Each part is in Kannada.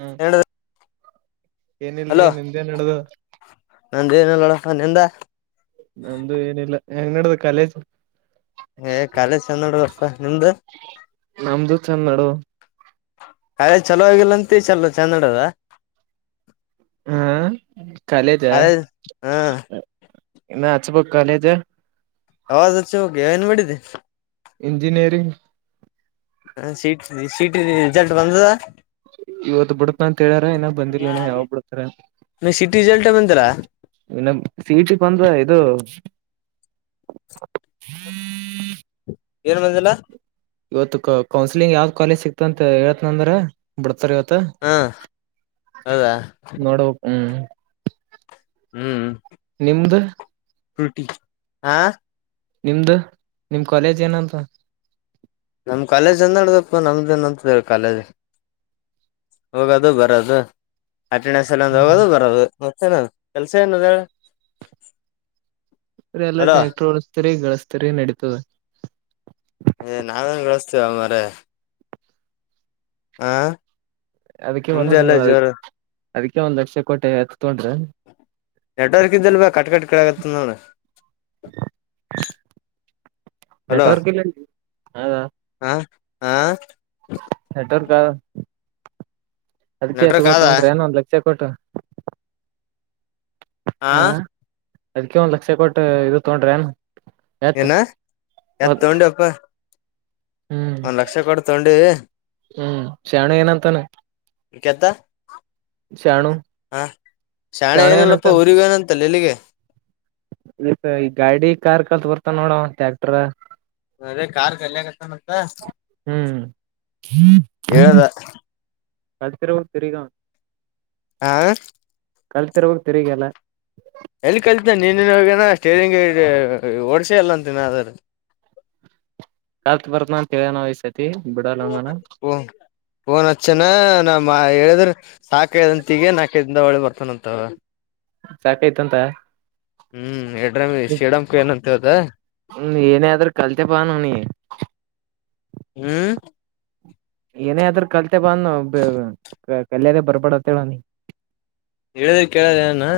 ಹ್ಮ್ ಹೇಳ ಏನಿಲ್ರಿ ಹಲೋ ನಿಮ್ದೇ ನಡ್ದ ನಂದ ಏನಿಲ್ಲ ನೋಡಪ್ಪ ನಿಂದ ನಮ್ದು ಏನಿಲ್ಲ ಹೆಂಗ ನಡ್ದದ ಕಾಲೇಜ್ ಏ ಕಾಲೇಜ್ ಚಂದ ನೋಡಅಪ್ಪ ನಿಮ್ದು ನಮ್ದು ಚಂದಡು ಕಾಲೆಜ್ ಚಲೋ ಆಗಿಲ್ಲ ಅಂತಿ ಚಲೋ ಚಂದ [unintelligible] ಹಾ ಕಾಲೇಜ ಕಾಲೇಜ್ ಹಾ ಇನ್ನ ಹಚ್ಬಬೇಕ್ ಕಾಲೇಜು ಅವಾಗ ಆಚೆ ಹೋಗಿ ಏನ್ ಮಾಡಿದ್ದಿ ಇಂಜಿನಿಯರಿಂಗ್ ಹ C he T C he T the result ಬಂದದಾ ಇವತ್ ಬಿುಡಪ ಅಂತ ಹೇಳ್ಯಾರ ಇನಾಗ್ ಬಂದಿಲ್ಲ ನ ಯಾವಾಗ ಬಿಡತಾರ ನೀ ಸಿಟಿ ರಿಸಲ್ಟ್ ಬಂದಿಲ್ಲ ಇನ್ನ ಸಿಹಿ ಟಿ ಬಂದ್ರ ಇದು ಏನ್ ಬಂದಿಲ್ಲ ಇವತ್ತು ಕೌನ್ಸಿಲಿಂಗ್ ಯಾವ್ದ್ ಕಾಲೇಜ ಸಿಕ್ತ್ ಅಂತ ಹೇಳತ್ನನಾ ಅಂದಾವ್ರ ಬಿಡ್ತಾರ ಇವತ್ ಹಾ ಹೌದಾ ನೋಡು ಹ್ಮ್ ಹ್ಮ್ ನಿಮ್ದ [unintelligible] ಹಾ ನಿಮ್ದು ನಿಮ್ ಕಾಲೇಜ್ ಏನಂತ ನಮ್ ಕಾಲೇಜ್ ಅಂದ ನಡ್ದಪ್ಪ ನಮ್ದನ್ ಅಂತ ಕಾಲೇಜ್ ಹೋಗೋದು ಬರದು ಅಟೆಂಡೆನ್ಸ್ [unintelligible] ಹ್ಮ ಹೋಗೋದು ಬರದು ಮತ್ತೆನ ಕೆಲ್ಸ ಏನದ ಹೇಳ ಎಲ್ಲಾ ಹಲೋ ಟ್ಯಾಕ್ಟರ್ ಓಡಿಸ್ತೀರಿ ರಿ ಗಳಿಸ್ತರಿ ನಡೀತದ ಏ ನಾವೇನ್ ಗಳಿಸ್ತಿವೋ ಮಾರಾಯ ಹ ಅದಕ್ಕೆ ನಿಮ್ದೆ ಒಂದೊ ಎಲ್ಲ ಜೋರು ಅದಕ್ಕೆ ಒಂದ್ ಲಕ್ಷ ಕೊಟ್ಟಿ ಎತ್ಕೊಂಡ್ರಾ ನೆಟ್ವರ್ಕ್ ಇದ್ದಲ್ ಬ ಕಟ್ ಕಟ್ ಕೆಲಕತ್ತಾದ ನೋಡು ನೆಟ್ವರ್ಕ್ ಇಲ್ಲ ಹೌದಾ ಹಾ ಹಾ ನೆಟ್ವರ್ಕ್ ಅದ್ಕ್ ಏತ್ ನೆಟ್ವರ್ಕ್ ಗೊಳ್ ಆದ ತಗೊಂಡ್ರಿ ಏನ ಒಂದ್ ಲಕ್ಷ ಕೊಟ್ಟು ಹ ಹಾ ಅದಕ್ಕೆ ಒಂದ್ ಲಕ್ಷ ಕೊಟ್ಟು ಇದು ತೊಡ್ರೈನು ಏನ ಎತ್ ತಗೊಂಡ ಅಪ್ಪ ಹ್ಮ್ ಲಕ್ಷ ಕೊಟ್ಟು ತೊಡ್ವಿ ಹ್ಮ್ ಶಣ ಏನಂತಾನ ಕೆತ್ತ ಶಾಣು ಹ ಶಾಣೆ ಶಾಣು ಏನಲ್ಲಪ್ಪ ಏನಂತಾನ ಊರಿಗ ಏನಂತ [unintelligible] ಈ ಈ ಗಾಡಿ ಕಾರ್ ಕಲ್ತ್ ಬರ್ತ ನೋಡ ಟ್ಯಾಕ್ಟರ್ ಅದೇ ಕಾರ್ ಕಲ್ಯಕತ್ತನಂತ ಹ್ಮ್ ಹೇಳದ ಅದು ಪರವು ತಿರಗಾ ಹಾ ಕಲ್ತಿರಾಗ ತಿರುಗಲ್ಲ ಎಲ್ಲಿ ಕಲ್ತಿನ ನೀನನು ಹಏನ ಸ್ಟೀರಿಂಗ್ ಓಡ್ಸಿ ಇಲ್ಲ ಅಂತೀನ ಅದ್ರರು ಕಲ್ತ್ ಬರ್ತನ ಅಂತ ಹೇಳೇದ ಇಸ್ರು [unintelligible] ಬೇಡಲ ಓ [unintelligible] ಪೋನ್ ಹಚ್ಚಾಣ ಹೇಳಿದ್ರ ಸಾಕೈದಂತ ತಗ ನಾಕೈದಿಂದ ಒಳ್ಳೆ ಬರ್ತಾನಂತವ ಸಾಕಾಯ್ತು ಅಂತ ಹ್ಮ್ ಎಡ್ರ ಶೀಡಮಕು ಏನಂತವದ ಏನೇ ಆದ್ರೂ ಕಲ್ತೆ ಬಾ ಅವನಿಗೆ ಹ್ಮ್ ಏನೇ ಆದ್ರೂ ಕಲ್ತೆ ಬ ಅನು ಕಲ್ಯಾಣೆ ಬರ್ಬಡ ಅಂತ ಹೇಳ ಅವನಿಗೆ ಹೇಳಿದ್ರ ಕೇಳದ ಅವನು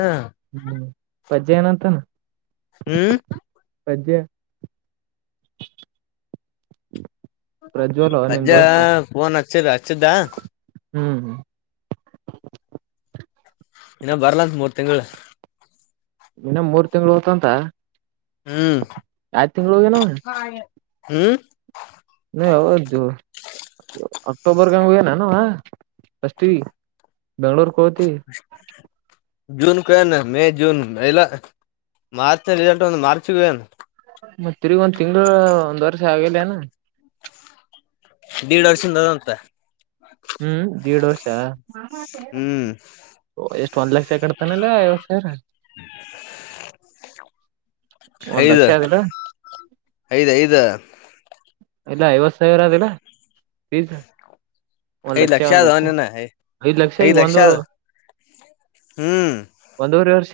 ಹ್ಮ್ ಪಜ್ಜಯಏನಂತಾನ ಹ್ಮ್ ಪಜ್ ಪ್ರಜ್ವಲ್ ನಿಮ್ ಪಜ್ಜಾ ದೋಸ್ತ ಫೋನ್ ಹಚ್ಚೆಲ ಹಚ್ಚಿದ ಹ್ಮ್ ಹ್ಮ್ ಇನ್ನ ಬರ್ಲಂತ ಮೂರು ತಿಂಗಳು ಇನ್ನ ಮೂರ್ ತಿಂಗ್ಗಳು ಹೋತಂತ ಹ್ಮ್ ಯಾವ್ ತಿಂಗ್ಳ ಹೋಗ್ಯನವ [unintelligible] ಹ್ಮ್ ಏನು ಯಾವದೂ ಅಕ್ಟೋಬರ್ಗಂಗ ಹ ನಾನ ಅಷ್ಟ ಬೆಂಗ್ಳೂರ್ಗೆ ಹೋಗತಿ [inaudible] ಜೂನ್ ಕ ಏನು ಮೇ ಜೂನ್ ಮಲ ಮಾರ್ಚ್ ನ ರರಿಿಸಲ್ಟ್ ಮಾರ್ಚ್ಗೆಏನು ಮತ್ತ ತಿರಿಗ ಒಂದ್ ತಿಂಗಗಳುಳ ಒಂದ್ ವರ್ಷ ಆಗಿಲ್ಲ ನ ದೇಡ್ ವರ್ಷಿಂದದ ಅಂತ ಹ್ಮ್ ದೇಡ್ ವರ್ಷ ಹ್ಮ್ ಎಷ್ಟ ಒಂದ್ ಲಕ್ಷ ಸಕಡ್ತಾನಲ್ಲಾ ಐವತ್ತು ಸಾವಿರ [inaudible] ಒಂದ್ ಐದ ಲಕ್ಷ ಅದಿಲ್ಲ ಐದ್ ಐದ ಇಲ್ಲ ಐವತ್ ಸಾವಿರ ಅದಿಲ್ಲ ಬೀಸ್ ಐದು ಲಕ್ಷ ಆದ ಅವನನ ಐದ್ ಐ ಈಗ ಲಕ್ಷ ಒಂದು ಹ್ಮ್ ಒಂದೂವರೆ ವರ್ಷ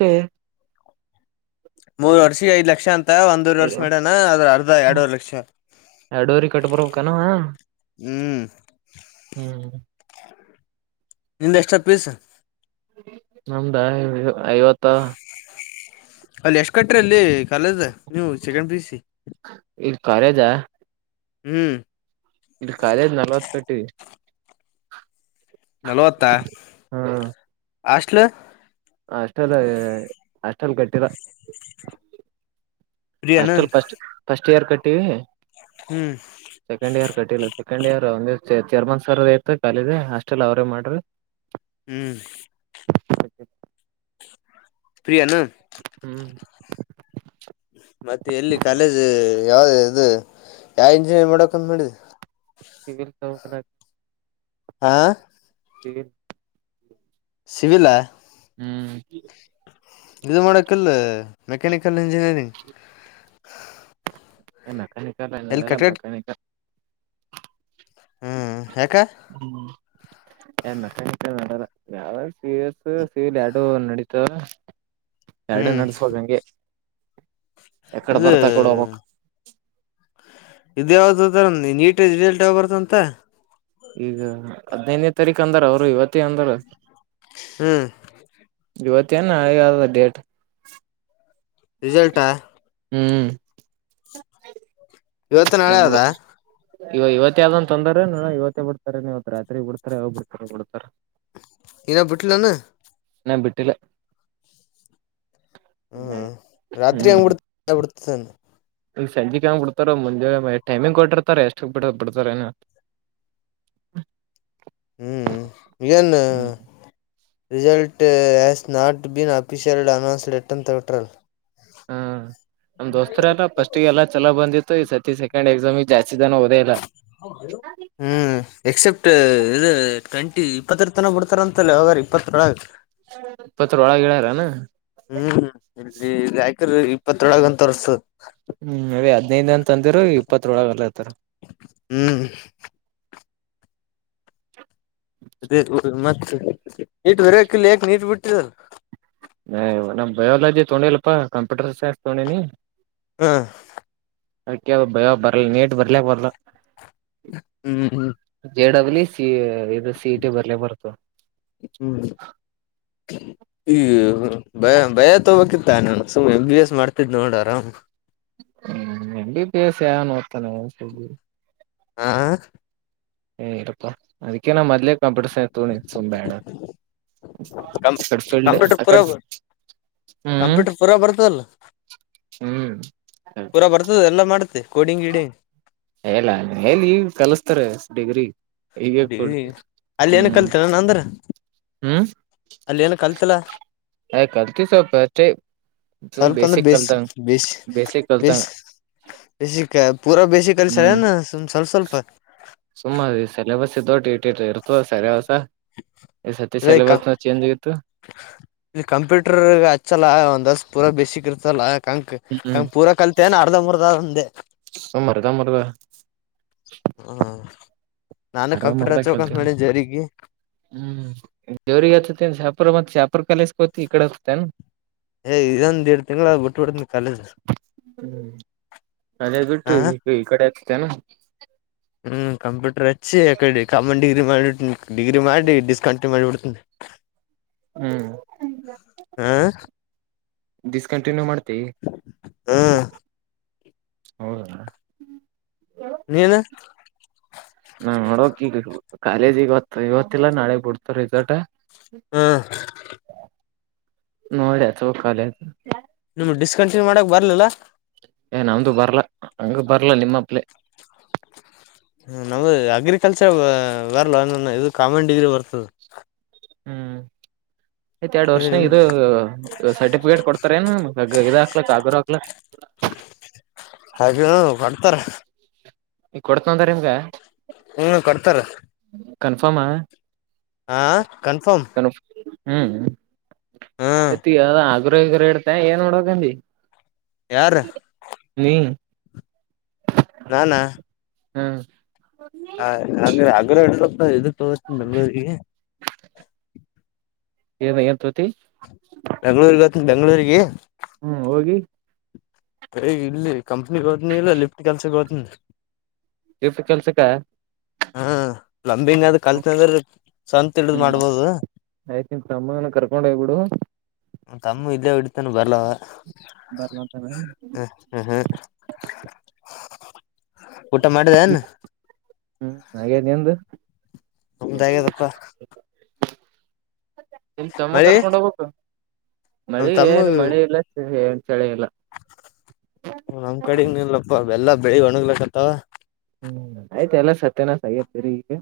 ಮೂರ್ ವರ್ಷ ಐದ್ ಲಕ್ಷ ಅಂತ ಒಂದೂರ್ ವರ್ಷ ಮೇಡನಾ ಅದ್ರ ಅರ್ಧ ಎರಡವರ್ ಲಕ್ಷ ಎರಡು ವಾರೆ ಕಟ್ಬ ಬರಬೇಕಾ ಏನು ಅವ ಹ್ಮ್ ಹ್ಮ್ ನಿಂದ ಎಷ್ಟು ಪೀಸ್ ನಮ್ದ ಐವತ್ತು ಅಲ್ಲಿ ಎಷ್ಟ ಕಟ್ಟ್ರಿ ಅಲ್ಲಿ ಕಾಲೇಜ ನೀವು ಸೆಕೆಂಡ್ ಪೀಯುಸಿ ಇಲ್ ಕಾಲೇಜ ಹ್ಮ್. ಇದು ಕಾಲೇಜ್ ನಲ್ವತ್ ಕಟ್ಟಿವಿ. ನಲವತ್ತ ಹಾಷ್ಟಲ್. ಹಾಷ್ಟೆಲ್ಲ್ ಹಾಷ್ಟೆಲ್ಲ್ ಕಟ್ಟಿಲ್ಲ. ಫ್ರೀ ಏನ ಹಾಸ್ಟೆಲ್ ಪಸ್ಟ್ ಫಸ್ಟ್ ಇಯರ್ ಕಟ್ಟಿವಿ. ಹ್ಮ್ ಸೆಕೆಂಡ್ ಇಯರ್ ಕಟ್ಟಿಲ್ಲ ಸೆಕಂಡ್ ಇಯರ್ ಒಂದ ಚೆ ಚೇರ್ಮನ್ ಸರ್ದಾಯ್ತ ಕಾಲೇಜ ಹಸ್ಟೆಲ್ ಅವ್ರೇ ಮಾಡಿದ್ರ. ಹ್ಮ್ ಪ್ರೀಯನ. ಹ್ಞೂ ಮತ್ತೆ ಎಲ್ಲಿ ಕಾಲೇಜ್ ಯಾವ್ದ ಇದು ಯಾವ ಇಂಜಿನಿಯರಿಂಗ್ ಮಾಡಕಂತ ಮಾಡಿದಿ. ಸಿವಿಲ್ ತೊಬೇಕನ್ನಾಕತಿನಿ. ಹಾ ಸಿವಿಲ್. ಸಿವಿಲ್ಲ. ಹ್ಮ್ ಇದು ಮಾಡಕಿಲ್ ಮೆಕ್ಯಾನಿಕಲ್ ಇಂಜಿನಿಯರಿಂಗ್. [inaudible] ಮೆಕಾನಿಕಲ್ ಎಲ್ಲಿ ಇಂಜಿನಿಯರಿಂಗ್ ಕಟ್ಕಟ್ ಮೆಕಾನಿಕಲ್ ಹ್ಮ್ ಯಾಕ. ಹ್ಮ್ ಏನ್ ಮೆಕಾನಿಕಲ್ ಮಾಡಲ ಯಾವ ಸಿಎಸ್ ಸಿವಿಲ್ ಯಾಡು ನಡೀತಾವ. ಯಾರಡು ಹ್ಮ್ ನಡ್ಸ್ಬಕ್ ಹಂಗೆ. ಯಕಡೆ ಇದ. ಬರ್ತಾ ಆಕಡೆ ಹೋಗ್ಬೇಕು ಇದ ಯಾವ್ದ ಅದ ನೀಟ್ ರಿಸಲ್ಟ್ ಯಾವ ಬರ್ತ್ತದಂತ. ಈಗ ಹದ್ನೈದನೇ ತಾರೀಕು ಅಂದಾರ ಅವ್ರು ಇವತ್ತ ಅಂದಾರ. ಹ್ಮ್ ಇವತ್ತೇನ್ ನಾಳಿಗೆ ಅದಾ ಡೇಟ್. ರಿಸಲ್ಟ್ ಆ. ಹ್ಮ್ ಇವತ್ತು ನಾಳೆ ನಮ್ಬುಡ. ಅದ ಇವ ಇವತ್ತೆ ಆದಂತಂದಾರ ನೋಡ ಇವತ್ತೇ ಬಿಡ್ತಾರೇನ್ ಇವತ್ ರಾತ್ರಿ ಬಿಡ್ತಾರ ಯಾವಾಗ ಬಿಡ್ತಾರ ಬಿಡ್ತಾರ. ಇನ್ನ ಬಿಟ್ಟಿಲ್ಲನ. ಇನ್ನ ಬಿಟ್ಟಿಲ್ಲ. ಹ್ಮ್ ರಾತ್ರಿ ಹ್ಮ್ ಹೆಂಗ್ ಬಿಡ್ತ ಬಿಡ್ತಾನ. ಈಗ ಸಂಜಿಕೆ ಹಂಗ್ ಬಿಡ್ತಾರ ಮುಂಜಾಲೆ ಟೈಮಿಂಗ್ ಕೊಟ್ಟಿರ್ತಾರ ಎಷ್ಟಕ್ ಬಿಡ ಬಿಡ್ತಾರೇನ. ಹ್ಮ್ ಏನ. ಹ್ಮ್ result has not been officially announced yet ಅಂತ ಬಿಟ್ಟಾರಲ. ಹ್ಮ ನಮ್ ದೋಸ್ತರಾದ ಫಸ್ಟ್ಗೆ ಎಲ್ಲಾ ಚಲೋ ಬಂದಿತ್ತು ಈ ಸತಿ ಸ ಸೆಕೆಂಡ್ ಎಕ್ಸಾಮ್ ಗೆ ಜಾಸ್ತಿ ಜನ ಓದೆಯಿಲ್ಲಾ. ಹ್ಮ್ ಎಕ್ಸೆಪ್ಟ್ ಇದ ಟ್ವೆಂಟಿ ಇಪ್ಪತ್ತರ ತನ ಬಿಡ್ತಾರಂತಲ್ಲ ಯಾವಾಗರ ಇಪ್ಪತ್ತರೊಳಗ. ಇಪ್ಪತ್ರೊಳಗೆಳ್ಯಾರನ. ಹ್ಮ್ ಇ ರಾಯಕರು ಇಪ್ಪತ್ತ್ರೊಳಗ ಅಂತ ತೋರ್ಸುತದ. ಹ್ಮ್ ಅದೆ ಹದಿನೈದು ಅಂತ ಅಂದಿರು ಇಪ್ಪತ್ತ್ರೊಳಗ್ ಅಲ್ಲಾರ್ತರ. ಹ್ಮ್ [unintelligible] ಮತ್ತ ನೀಟ್ ಬರೋಕಿಲ್ಲ ಯಕ್ ನೀಟ್ ಬಿಟ್ಟಿದ ನಮ್ಮ್ ಬಯೋಲಜಿ ತೊೊಂಡಿಿಲ್ಲಪ್ಪಾ ಕಂಪ್ಯೂಟರ್ ಸೈನ್ಸ್ ತಗೊಂಡಿನಿ [unintelligible] ಅದಕ್ಕೆ ಭಯ ಬರ್ಲ್ಲ ನೀಟ್ ಬರ್ಲಕ್ ಬರ್ಲ್ಲ ಹ್ಮ್ ಹ್ಮ್ ಜೆ ಡಬ್ಲ್ಲು ಸಿ ಇದು ಸಿ ಟಿ ಬರ್ಲೇ ಬರ್ತು ಹ್ಮ್ ಈಯ ಭಯ ತೋಕಿತ್ತ ನ ಎಂ ಬಿ ಎಸ್ ಮಾಡ್ತಿದ್ ನೋಡ ಆರಾಮ್ ಹ್ಮ್ ಎಂಬಿ ಬಸ್ಯನು ಒತಾನೆಿ [unintelligible] ಹಾ [unintelligible] ಇರಪ್ಪ ಅದಕ್ಕೆೆ ನ ಮಲ್ಲಿಯ ಕಾಪಡಸ ತುಣಿ ಸುಂಬಣ ಕಂ ಕಂಪ್ಯೂಟರ್ ಪೂರಾ ಕಂಪ್ಯೂಟರ್ [unintelligible] [inaudible] ಪೂರಾ ಬರ್ತದಲ್ಲ ಹ್ಮ್ ಅದು ಎಲ್ಲ ಮಾಡುತ್ತೆ ಕಡಿಂಗ್ ಗಿಡಿಂಗ್ ಹೇಳ ಎ ಕಲಸ್ತಾರೆ ಡಿಗ್ರಿ ಈಗೀಗ ಡಿಗ್ರಿ ಕೊಡಿಂಗ್ ಅಲ್ಲಿ ಏನ [unintelligible] ಕಲ್ತನ ಅಂದ್ರ ಹ್ಮ್ ಅಲ್ಲಿ ಏನ ಕಲ್ತಿಲ್ಲ ಆಯಕಲ್ತಿ [unintelligible] ಸ್ವಲ್ಪ ಅಂದ್ರೆ ಬೇಸ ಬೇಸಿ ಬೇಸಿಕ್ ಕಲ್ತಂಗ ಬೇಸಿ ಬಸಿಕ ಪೂರಾ ಬೇಸ ಕಲ್ ಸರ ಹ್ಮ್ ಸುಮ್ನೆ ಸ್ವಲ್ಪ ಸ್ವಲ್ಪತ್ ಸುಮ್ಮ ಸಲೆಬಸ್ ಇದಟ್ಟ ಇಟ್ಟಿಟ್ಟು ಇರ್ತದೆ ಸರಿವಸ ಈ ಸೆಟ್ ಇ ಸೆಲೆಬಸ್ ನ ಚೆಂಜ ಆತ್ತು ಇದು ಕಂಪ್ಯೂಟರ್ ಹಚ್ಚಲ್ಲ ಒಂದ್ ದಸ ಪೂರ ಬಸಕ್ ಇರ್ತಲ್ಲ ಕಂಕ್ ಹ್ಮ್ ಕಂಕ್ ಪೂರ ಕಳತ ಅರ್ಧ ಮುರ್ಧ ಹಂಡೆ ಸುಮ್ನ ಹರದ ಮರದ [unintelligible] ಹ್ಮ ನಾನು ಕಂಪ್ಯೂಟರ್ ಅರ್ಧಂಬರ್ಧ ಹಚ್ಕಂತ ಕಲ್ತೀನಿ ಮಾಡಿದ್ದ ಜಗ ಹ್ಮ್ ಜೇವರಿಗೆಿಗೆ ಆತ್ತತಿ ಶಾಪುರ ಮತ್ತ ಚ ಶಾಪೂರ ಕಾಲೇಸ್ಗೆ ಹತಿ ಈ ಕಡೆ ಹತ್ತನ್ ಏ ಇದೊಂದ್ ಎರಡು ತಿಂಗಗಳ ಬಿಟ್ಟಬಡ ಕಾಲೇಜ ಹ್ಮ್ ಅದೇ ಬಿಟ್ಟು ಹ ಈ ಕಡೆ ಅಚ್ಚಿತಿಯೇನು ಹ್ಮ್ ಕಂಪ್ಯೂಟರ್ ಹಚ್ಚಿ ಅಕಡೆ ಕಾಮನ್ ಡಿಗ್ರಿ ಮಾಡಿ ಡಿಗ್ರಿ ಮಾಡಿ ಡಿಸಕಂಟಿಮ ಮಾಡಿಬಡ್ತಿ [inaudible] ಹ್ಮ್ ಹ್ಮ್ ಡಿಸ್ ಕಂಟಿನ್ಯೂ ಮಾಡ್ತವಿ ಹ್ಮ್ ಹೌದ ನೀನು ನಾ ನೋಡೋಕ್ ಈಗ ಕಾಲೇಜಿಗತ್ತು ಇವತ್ತಲ್ಲ ನಾಳೆ ಬಿಡ್ತ ರಿಸೋರ್ಟ್ ಹ್ಮ್ ನೋಡೆ ಹಾಚೆ ಬೇಕು ಕಾಲೇಜ್ ನಿಮ್ ಡಿಸ್ಕಂಟಿನ್ಯ ಮಾಡಕ್ ಬರ್ಲಲ್ಲಾ ಏ ನಮ್ದು ಬರ್ಲಾ ಹಂಗ ಬರ್ಲಾ ನಿಮ್ಮಪ್ಲೆ ಹ ನಮ್ದ ಅಗ್ರಿಕಲ್ಚರ್ ಬರಲ್ಲ ಇದು ಕಾಮನ್ ಡಿಗ್ರಿ ಬರ್ತದೆ ಹ್ಮ್ ಯ್ತ್ ಎರಡ್ ವರ್ಷ ಇದು ಸರ್ಟಿಫಿಕೇಟ್ ಕೊಡ್ತಾರ ಏ ಇದದು ಹಾಕ್ಲಕ್ ಆಗರು ಹಾಕ್ಲಕ್ ಹಾಗ ಕೊಡ್ತಾರ ಈಗ ಕೊಡ್ತನಂದಾರ ನಿಮ್ಗ. ಹ್ಞೂ, ಕೊಡ್ತಾರ ಕನ್ಫರ್ಮ್ ಹಾ, ಕನ್ಫರ್ಮ್ ಹ್ಮ್, ಹ್ಮ್ ತಿ ಯಾವದ ಆಗ್ರಹಗರು ಇಡ್ತೆ ಏನ್ ಮಾಡಬೇಕಂದಿ. ಯಾರು? ನೀಮ [inaudible] ನಾನಾ ಹಾಂ.... [inaudible] ಹ ಹಾಗ್ರೆ [unintelligible] ಅಗ್ರಪ್ಪ ಇದು ತಗ ಬೆಂಗಳೂರಿಗೆ ಎನ್ ಎನ್ ತೋಗಂತಿ ಬೆಂಗಳೂರಿಗೆಹೋಗ್ತೀನಿ ಬೆಂಗಳೂರಿಗೆ. ಹ್ಮ್, ಹೋಗಿ ಕೈ ಇಲ್ಲಿ ಕಂಪ್ನೀನಿಹೋಗ್ತೀನಿಲ್ಲಬರೆ ಲಿಫ್ಟ ಕೆಲ್ಸಕ್ಕೆ ಹೋತ್ನಿ. ಲಿಫ್ಟ್ ಕೆಲ್ಸಕ್ಕಾ ಹ್ಮ ಪ್ಲಂಬಿಂಗ್ ಆದ ಕಲ್ತಂದ್ರ ಸ್ವಂತ ಹಿಡಿದ್ ಹ್ಮ್ ಮಾಡ್ಬೋದು. ಆಯ್ತ ನಿಮ್ಮತಮ್ಮಕರ್ಕೊಂಡ್ ಹೋಗ್ಬೀಡು. ತಮ್ಮ ಇದ್ದೇ ಹೋಡಿತಾನ ಬರ್ಲವ. ಬರ್ಲಾಂತನೇನ ಹೂ..... ಊ... [unintelligible] ಊಟ ಮಾಡಿದೆ ಏನ್? ಆಗಾದ ನಿಂದು ನಮ್ದ ಆಗ್ಯದಪ್ಪಾ ನಿಮ್ ತಮ್ಮ ಮಳಿ ಕರ್ಕೊಂಡ್ ಹೋಗ್ಬೇಕು ನಮ್ ಮಳಿ ತಮ್ಮ ಏನ್ ಮಳೆ ಇಲ್ಲ ಏನ್ ಚಳಿ ಇಲ್ಲ. ನಮ್ ಕಡೆಗಿನ ನಿಲ್ಲಪ್ಪ ಎಲ್ಲಾ ಬೆಳಿ ಒಣಗ್ಲಕ್ಕತ್ತಾವ. ಹ್ಮ್, ಆಯ್ತ ಎಲ್ಲಾ ಸತ್ಯನಾಸ ಆಗದ ತಿರ್ಯಾಕಈಗ.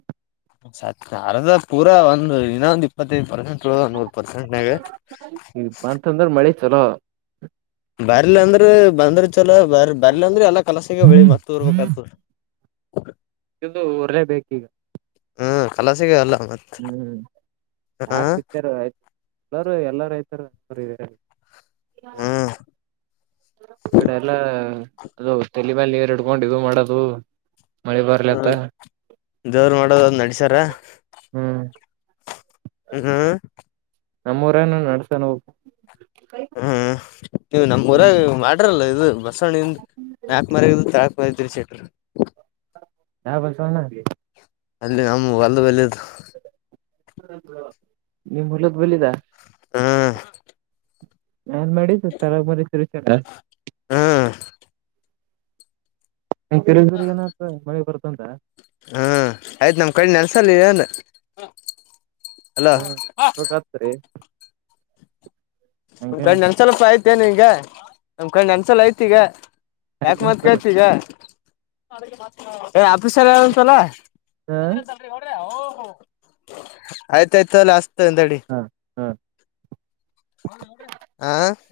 ಸ ಅರ್ದ ಪೂರ ಒಂದ್ ಇನ್ನ ಒಂದು ಇಪ್ಪತ್ತೈದ ಪರ್ಸೆಂಟ್ ತಳ ಒಂದ ನೂರ್ ಪರ್ಸೆಂಟ್ ನಾಗ ಇ [unintelligible] ಬಂತಂದ್ರ ಮಳೆ ಚಲೋ ಬರ್ಲ ಅಂದ್ರ ಬಂದ್ರ ಚೊಲ ಬರ್ ಬರ್ಲಲಿ ಅಂದ್ರ ಎಲ್ಲಾ ಕಲಸಾಗವಬೆಳಿ ಮತ್ ಉರ್ ರ್ಬೇಕಗುತ್ತದೆ. ಹ [inaudible] ಇದು ರ್ಲೆೇ ಬೇಕ ಈಗ [unintelligible] ಹ್ಮ್, ಕಲಾಸಾಗವೆಲ್ಲ ಮತ್ತೆ ಉ.... ಊ.... ಯಾರ ಬಿತ್ತಾರ ಆಯ್ತು [unintelligible] ಎಲ್ಲಾರೂ, ಎಲ್ಲಾರ ರೈತರ್ದ ಇದೆ. ಹ [inaudible] ಈ ಕಡೆ ಎಲ್ಲಾ ಅದು ತಲೆಮಾಲ ನೀರು ಹಿಡ್ಕೊಂಡ ಇದು ಮಾಡೋದು ಮಳಿ ಬರ್ಲತ್ತ ಹ್ಮ್, ದೇವರ್ ಮಾಡೋದ ಒಂದನಡಸಾರ. ಹ್ಮ್ ಹ್ಮ ಹ್ಮ.... [inaudible] ನಮ್ಮ ಊರನು ನಡ್ಸತಾ ಹೋಗು. [unintelligible] ಹ್ಮ್, ನೀವು ನಮ್ಮ್ ಊರ ಹ್ಮ್ ಮಾಡ್ದರಲ್ಲ ಇದು ಬಸವಣಿಂದ ಮ್ಯಾಕ್ ಮಾರ್ಯಾಗಿದ್ದದ ತಳ್ಮಾರಗ. ಪವಿತ್ರಿ ಸೇಟರು... [unintelligible] ದಾ ಬರ್ಸ ಒನ್ನ ಅಲ್ಲಿ [unintelligible] ಅಲ್ಲಿ ನಮ ಒಲ್ದ ಬಲ್ಲಿದು. ನಿಮ್ ಹೊಲದ್ ಬಲಿದಾ ಹಾ, ನಾನ್ ಮಾಡಿದ್ದು ತರಗ ಮರಿ ಶುರುಷ [unintelligible] [inaudible] ಹ್ಮ್ ಈ ತಿರಿದಿರಿ ಏನತ ಮಳೆ ಬರ್ತಂತ ಹ್ಮ ಆಯ್ತು ನಮ್ ಕಡೆ ನೆಲ್ಸಲ್ಲಾ ನೀವೇನ್ ಹ್ಮ ಸಖತ್ರಿ [unintelligible] ಒಂದ್ ಹಂಗೆ ಕಣ್ಣ ನನ್ಸಲಲ್ಪ ಆಯತೆತ ನಿಗ ಒಮ್ ಕಣ ನನ್ಸಲ ಆಯ್ತಿ ಈಗ ಯಾಕ ಮತ್ ಹಾಗ ಕೇತಿ ಈಗ ಏ ಆಫೀಸರ್ ಯಾರಂತಲ್ಲ ಹಾ [unintelligible] ಆಯ್ತಾಯ್ತು ಹ್ಯಾಚ್ ಹಾ ಹಾ [unintelligible] [inaudible]